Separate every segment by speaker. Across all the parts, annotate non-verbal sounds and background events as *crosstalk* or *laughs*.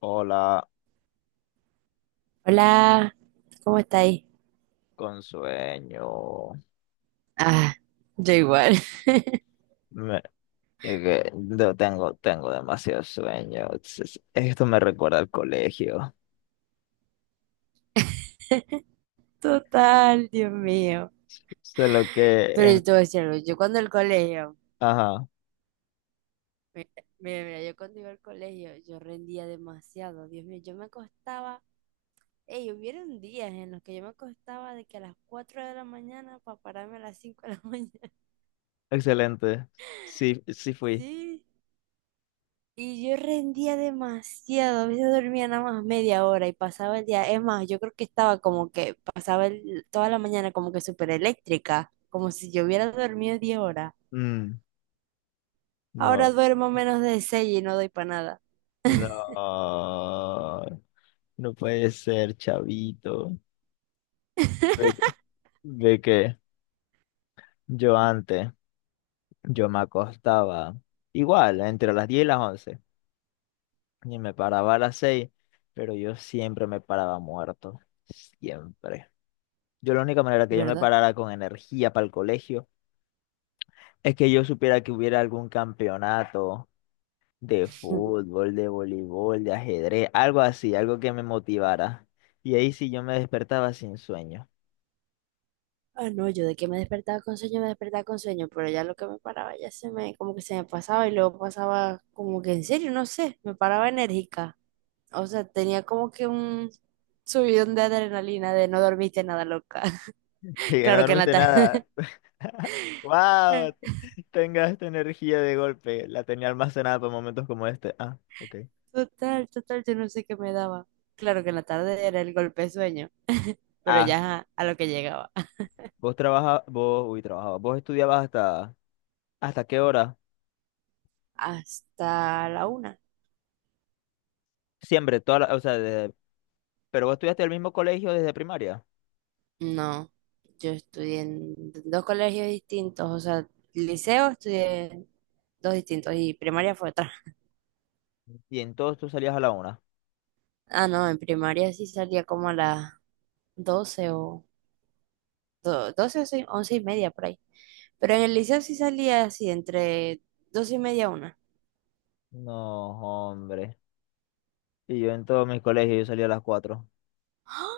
Speaker 1: Hola,
Speaker 2: Hola, ¿cómo estáis?
Speaker 1: con sueño.
Speaker 2: Ah, yo igual. *laughs*
Speaker 1: Me- es que no tengo, tengo demasiado sueño. Esto me recuerda al colegio.
Speaker 2: Total, Dios mío.
Speaker 1: Solo que
Speaker 2: Pero yo
Speaker 1: en...
Speaker 2: te voy a decir algo, yo cuando el colegio,
Speaker 1: Ajá,
Speaker 2: mira, mira, mira, yo cuando iba al colegio, yo rendía demasiado, Dios mío, yo me acostaba, ey, hubieron días en los que yo me acostaba de que a las 4 de la mañana para pararme a las 5 de la mañana. *laughs*
Speaker 1: excelente. Sí, sí fui.
Speaker 2: Sí, y yo rendía demasiado, a veces dormía nada más media hora y pasaba el día. Es más, yo creo que estaba como que toda la mañana como que súper eléctrica, como si yo hubiera dormido 10 horas.
Speaker 1: Mm,
Speaker 2: Ahora
Speaker 1: no,
Speaker 2: duermo menos de 6 y no doy para nada,
Speaker 1: no. No puede ser, chavito. Ve, ve que yo antes, yo me acostaba igual, entre las 10 y las 11, y me paraba a las 6, pero yo siempre me paraba muerto, siempre. Yo, la única manera que yo me
Speaker 2: ¿verdad?
Speaker 1: parara con energía para el colegio, es que yo supiera que hubiera algún campeonato de
Speaker 2: *laughs*
Speaker 1: fútbol, de voleibol, de ajedrez, algo así, algo que me motivara. Y ahí sí yo me despertaba sin sueño. *laughs*
Speaker 2: Ah, no, yo de que me despertaba con sueño, me despertaba con sueño, pero ya lo que me paraba ya se me, como que se me pasaba y luego pasaba como que en serio, no sé, me paraba enérgica. O sea, tenía como que un subidón de adrenalina de no dormiste nada loca.
Speaker 1: Y
Speaker 2: *laughs*
Speaker 1: que no
Speaker 2: Claro que en la
Speaker 1: dormiste nada. *laughs*
Speaker 2: total,
Speaker 1: ¡Wow! Tenga esta energía de golpe. La tenía almacenada para momentos como este. Ah, ok.
Speaker 2: total, total, yo no sé qué me daba. Claro que en la tarde era el golpe de sueño, pero ya
Speaker 1: Ah,
Speaker 2: ajá, a lo que llegaba.
Speaker 1: vos trabajabas, vos, uy, trabajabas, vos estudiabas hasta... ¿Hasta qué hora?
Speaker 2: Hasta la una.
Speaker 1: Siempre, o sea, pero vos estudiaste en el mismo colegio desde primaria,
Speaker 2: No, yo estudié en dos colegios distintos, o sea, liceo estudié en dos distintos y primaria fue otra.
Speaker 1: y en todos tú salías a la 1.
Speaker 2: Ah, no, en primaria sí salía como a las 12 o 12 o sí, 11 y media por ahí. Pero en el liceo sí salía así, entre 12 y media a una.
Speaker 1: No, hombre. Y yo en todos mis colegios yo salía a las 4.
Speaker 2: ¡Ah!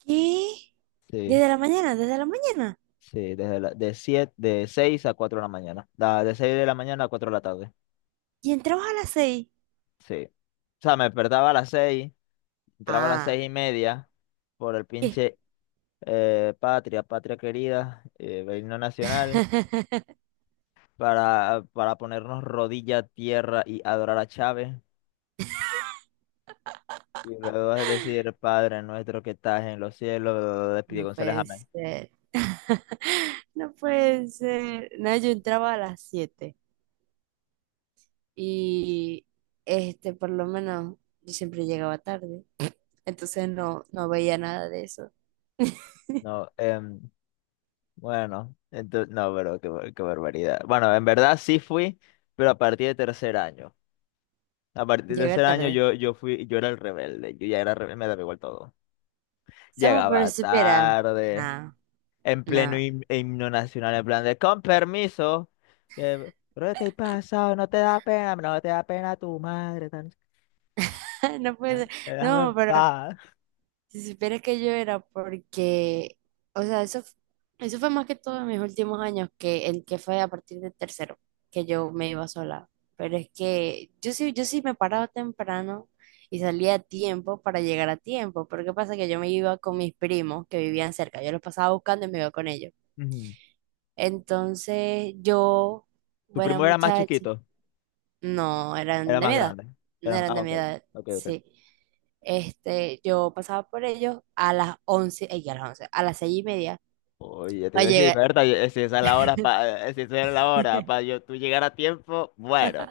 Speaker 2: ¿Qué?
Speaker 1: Sí,
Speaker 2: ¿Desde la mañana? ¿Desde la mañana?
Speaker 1: sí, de siete, de 6 a 4 de la mañana. Da, de 6 de la mañana a 4 de la tarde.
Speaker 2: ¿Y entrabas a las seis?
Speaker 1: Sí. O sea, me despertaba a las 6, entraba a las
Speaker 2: Ah,
Speaker 1: seis y media por el
Speaker 2: ¿qué?
Speaker 1: pinche Patria, Patria querida, el himno nacional,
Speaker 2: *laughs*
Speaker 1: para ponernos rodilla a tierra y adorar a Chávez. Y luego vas a decir, Padre nuestro que estás en los cielos, bla, bla, bla, de Pidi
Speaker 2: No
Speaker 1: González,
Speaker 2: puede
Speaker 1: amén.
Speaker 2: ser, no puede ser. No, yo entraba a las siete y por lo menos, yo siempre llegaba tarde, entonces no, no veía nada de eso. *laughs*
Speaker 1: No, bueno, entonces, no, pero qué, qué barbaridad. Bueno, en verdad sí fui, pero a partir de tercer año. A partir del
Speaker 2: Llegar
Speaker 1: tercer año
Speaker 2: tarde.
Speaker 1: yo fui, yo era el rebelde, yo ya era rebelde, me daba igual todo.
Speaker 2: Estamos pero
Speaker 1: Llegaba
Speaker 2: supera.
Speaker 1: tarde,
Speaker 2: No,
Speaker 1: en pleno
Speaker 2: no,
Speaker 1: himno nacional, en plan de, con permiso, pero te he pasado, no te da pena, no te da pena tu madre,
Speaker 2: *laughs* no puede ser.
Speaker 1: déjame
Speaker 2: No,
Speaker 1: en
Speaker 2: pero
Speaker 1: paz.
Speaker 2: si supiera que yo era porque, o sea, eso fue más que todo en mis últimos años, que el que fue a partir de tercero, que yo me iba sola. Pero es que yo sí, yo sí me paraba temprano y salía a tiempo para llegar a tiempo. Pero ¿qué pasa? Que yo me iba con mis primos que vivían cerca. Yo los pasaba buscando y me iba con ellos.
Speaker 1: Ujú.
Speaker 2: Entonces yo,
Speaker 1: Tu
Speaker 2: buena
Speaker 1: primo era más
Speaker 2: muchacha,
Speaker 1: chiquito.
Speaker 2: no, eran
Speaker 1: Era
Speaker 2: de
Speaker 1: más
Speaker 2: mi edad.
Speaker 1: grande.
Speaker 2: No eran
Speaker 1: Ah,
Speaker 2: de
Speaker 1: ok.
Speaker 2: mi edad,
Speaker 1: Ok, ok.
Speaker 2: sí. Yo pasaba por ellos a las 11, ella a las 11, a las 6 y media
Speaker 1: Oye, te iba
Speaker 2: para
Speaker 1: a decir,
Speaker 2: llegar.
Speaker 1: Berta, si esa es la hora, si esa es la hora, para
Speaker 2: *laughs*
Speaker 1: yo, tú llegar a tiempo, bueno.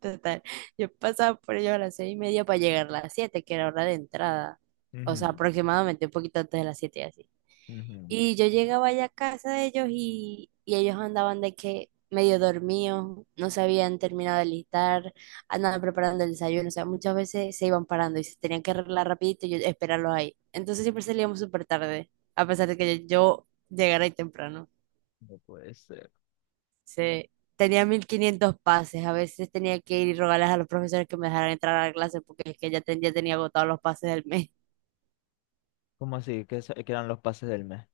Speaker 2: Total, yo pasaba por ellos a las 6 y media para llegar a las 7, que era hora de entrada. O sea,
Speaker 1: Ujú,
Speaker 2: aproximadamente un poquito antes de las 7 así.
Speaker 1: ujú.
Speaker 2: Y yo llegaba allá a casa de ellos y ellos andaban de que medio dormidos, no se habían terminado de listar, andaban preparando el desayuno, o sea, muchas veces se iban parando y se tenían que arreglar rapidito y yo esperarlos ahí. Entonces siempre salíamos súper tarde, a pesar de que yo llegara ahí temprano.
Speaker 1: No puede ser.
Speaker 2: Se, tenía 1500 pases, a veces tenía que ir y rogarles a los profesores que me dejaran entrar a la clase porque es que ya tenía agotados los pases del mes.
Speaker 1: ¿Cómo así? ¿Qué, qué eran los pases del mes?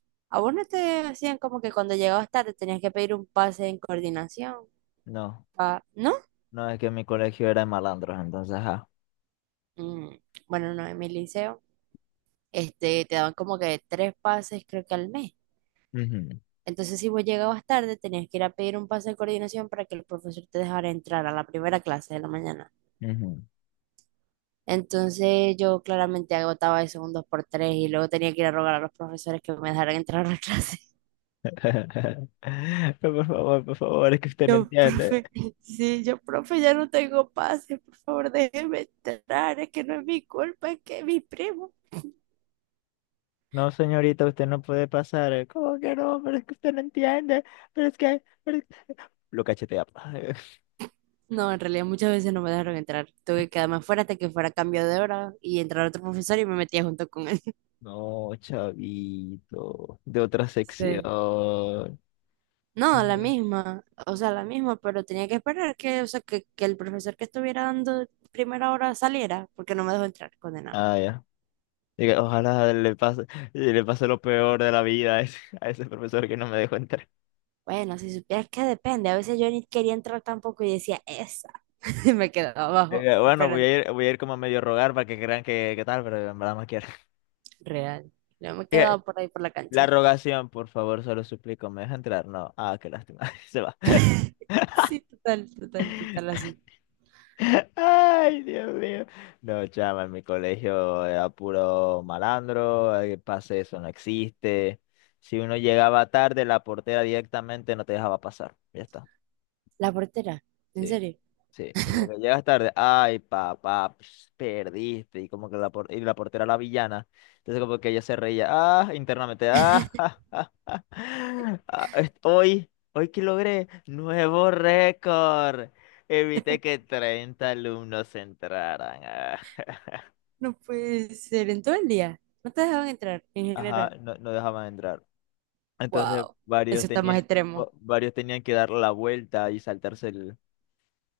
Speaker 2: *laughs* ¿A vos no te hacían como que cuando llegabas tarde tenías que pedir un pase en coordinación?
Speaker 1: No,
Speaker 2: Ah, ¿no?
Speaker 1: no, es que mi colegio era de malandros, entonces, ajá.
Speaker 2: Mm, bueno, no, en mi liceo, te daban como que tres pases, creo que al mes.
Speaker 1: Ujú,
Speaker 2: Entonces, si vos llegabas tarde, tenías que ir a pedir un pase de coordinación para que el profesor te dejara entrar a la primera clase de la mañana.
Speaker 1: ujú.
Speaker 2: Entonces, yo claramente agotaba eso un dos por tres y luego tenía que ir a rogar a los profesores que me dejaran entrar a la clase. *laughs*
Speaker 1: *laughs* Por favor, es que usted no
Speaker 2: Yo,
Speaker 1: entiende.
Speaker 2: profe, sí, yo, profe, ya no tengo pase, por favor, déjeme entrar, es que no es mi culpa, es que es mi primo.
Speaker 1: No, señorita, usted no puede pasar. ¿Cómo que no? Pero es que usted no entiende. Pero es que... pero es- Lo cachetea. *laughs* Pa.
Speaker 2: No, en realidad muchas veces no me dejaron entrar. Tuve que quedarme afuera hasta que fuera cambio de hora y entrar otro profesor y me metía junto con él. *laughs*
Speaker 1: No, chavito, de otra sección.
Speaker 2: Sí. No, la
Speaker 1: Ya.
Speaker 2: misma, o sea, la misma, pero tenía que esperar que, o sea, que el profesor que estuviera dando primera hora saliera, porque no me dejó entrar, condenado.
Speaker 1: Ah, ya. Diga, ojalá le pase lo peor de la vida a a ese profesor que no me dejó entrar.
Speaker 2: Bueno, si supieras que depende, a veces yo ni quería entrar tampoco y decía, esa, *laughs* y me quedaba abajo,
Speaker 1: Diga, bueno,
Speaker 2: esperando,
Speaker 1: voy a ir como a medio rogar para que crean que tal, pero en verdad no quiero.
Speaker 2: real. Yo me
Speaker 1: Diga,
Speaker 2: quedaba por ahí por la
Speaker 1: la
Speaker 2: cancha.
Speaker 1: rogación, por favor, se lo suplico, ¿me deja entrar? No. Ah, qué lástima. *laughs* Se va.
Speaker 2: Sí, total, total, total, así.
Speaker 1: Ay, Dios mío. No, chama, en mi colegio era puro malandro, el pase eso no existe. Si uno llegaba tarde, la portera directamente no te dejaba pasar. Ya está.
Speaker 2: La portera, en
Speaker 1: Sí.
Speaker 2: serio.
Speaker 1: Sí, como que llegas tarde, ay papá, ps, perdiste, y como que y la portera, la villana, entonces como que ella se reía, ah, internamente, ah, *laughs* ja, ja, ja, ah, hoy, hoy que logré, nuevo récord, evité que 30 alumnos entraran, ah.
Speaker 2: No puede ser, en todo el día. No te dejaban entrar en
Speaker 1: Ajá,
Speaker 2: general.
Speaker 1: no, no dejaban entrar, entonces
Speaker 2: Wow, eso está más extremo.
Speaker 1: varios tenían que dar la vuelta y saltarse el,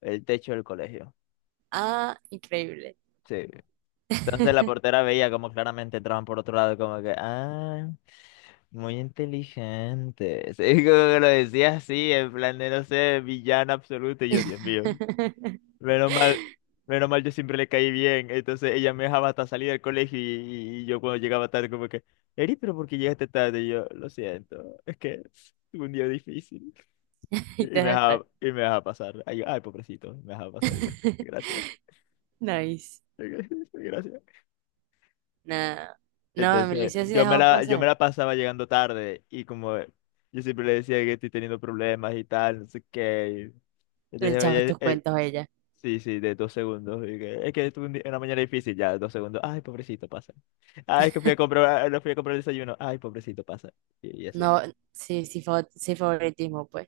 Speaker 1: el techo del colegio,
Speaker 2: Ah, increíble.
Speaker 1: sí. Entonces la
Speaker 2: *laughs*
Speaker 1: portera veía como claramente entraban por otro lado, como que, ah, muy inteligente. Sí, *laughs* como que lo decía así, en plan de, no sé, villana absoluto. Y yo, Dios mío, menos mal, menos mal yo siempre le caí bien. Entonces ella me dejaba hasta salir del colegio, y yo cuando llegaba tarde, como que, Eri, pero ¿por qué llegaste tarde? Y yo, lo siento, es que tuve un día difícil. Y
Speaker 2: Y te
Speaker 1: y me
Speaker 2: dejaban entrar.
Speaker 1: dejaba, y me dejaba pasar. Ay, yo, ay, pobrecito, me dejaba pasar. Y yo,
Speaker 2: *laughs*
Speaker 1: gracias,
Speaker 2: Nice.
Speaker 1: *laughs* gracias.
Speaker 2: Nada. No, en
Speaker 1: Entonces,
Speaker 2: Belice sí dejaban
Speaker 1: yo me
Speaker 2: pasar.
Speaker 1: la pasaba llegando tarde, y como yo siempre le decía que estoy teniendo problemas y tal, no sé qué. Y
Speaker 2: Le
Speaker 1: entonces,
Speaker 2: echaba
Speaker 1: oye,
Speaker 2: tus cuentos a ella.
Speaker 1: sí, sí, de 2 segundos. Y que, es que tuve una mañana difícil, ya, 2 segundos. Ay, pobrecito, pasa. Ay, es que fui a comprar, no fui a comprar el desayuno. Ay, pobrecito, pasa. Y
Speaker 2: No,
Speaker 1: así.
Speaker 2: sí, sí, sí, favoritismo, pues.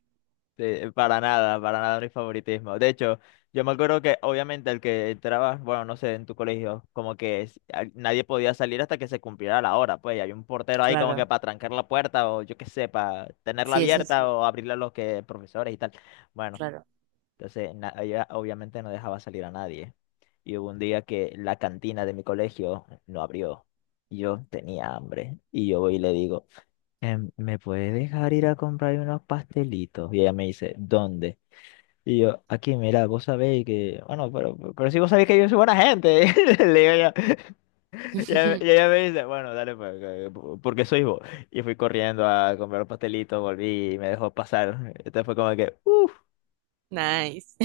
Speaker 1: Sí, para nada mi favoritismo. De hecho, yo me acuerdo que obviamente el que entraba, bueno, no sé, en tu colegio, como que nadie podía salir hasta que se cumpliera la hora, pues, y había un portero ahí como que
Speaker 2: Claro.
Speaker 1: para trancar la puerta o yo qué sé, para tenerla
Speaker 2: Sí, eso
Speaker 1: abierta
Speaker 2: sí,
Speaker 1: o abrirla a los que profesores y tal. Bueno,
Speaker 2: claro.
Speaker 1: entonces ella obviamente no dejaba salir a nadie. Y hubo un día que la cantina de mi colegio no abrió y yo tenía hambre y yo voy y le digo, ¿me puedes dejar ir a comprar unos pastelitos? Y ella me dice, ¿dónde? Y yo, aquí, mira, vos sabéis que, bueno, pero si vos sabéis que yo soy buena gente, *laughs* le digo yo, y
Speaker 2: *laughs*
Speaker 1: ella me dice, bueno, dale, pues, porque sois vos. Y fui corriendo a comprar los pastelitos, volví y me dejó pasar. Entonces fue como que, uff,
Speaker 2: Nice.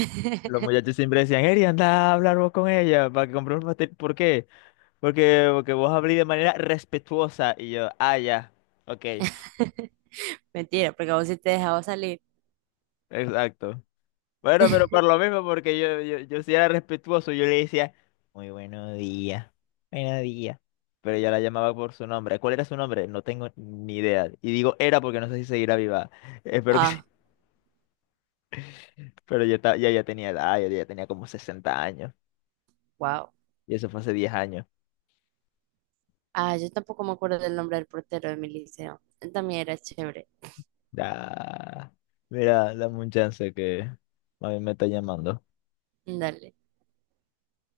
Speaker 1: los muchachos siempre decían, Eri, anda a hablar vos con ella para que compre un pastel. ¿Por qué? Porque vos hablís de manera respetuosa. Y yo, ah, ya, ok,
Speaker 2: *laughs* Mentira, porque a vos sí te dejaba salir.
Speaker 1: exacto. Bueno, pero por lo
Speaker 2: *laughs*
Speaker 1: mismo, porque yo sí era respetuoso, yo le decía, muy buenos días, buenos días. Pero ella la llamaba por su nombre. ¿Cuál era su nombre? No tengo ni idea. Y digo era porque no sé si seguirá viva. *laughs* Espero que sí.
Speaker 2: Ah,
Speaker 1: Pero ya, ya, ya tenía edad, ya, ya tenía como 60 años.
Speaker 2: wow.
Speaker 1: Y eso fue hace 10 años.
Speaker 2: Ah, yo tampoco me acuerdo del nombre del portero de mi liceo. También era chévere.
Speaker 1: Da. Mira, dame un chance que a mí me está llamando.
Speaker 2: Dale.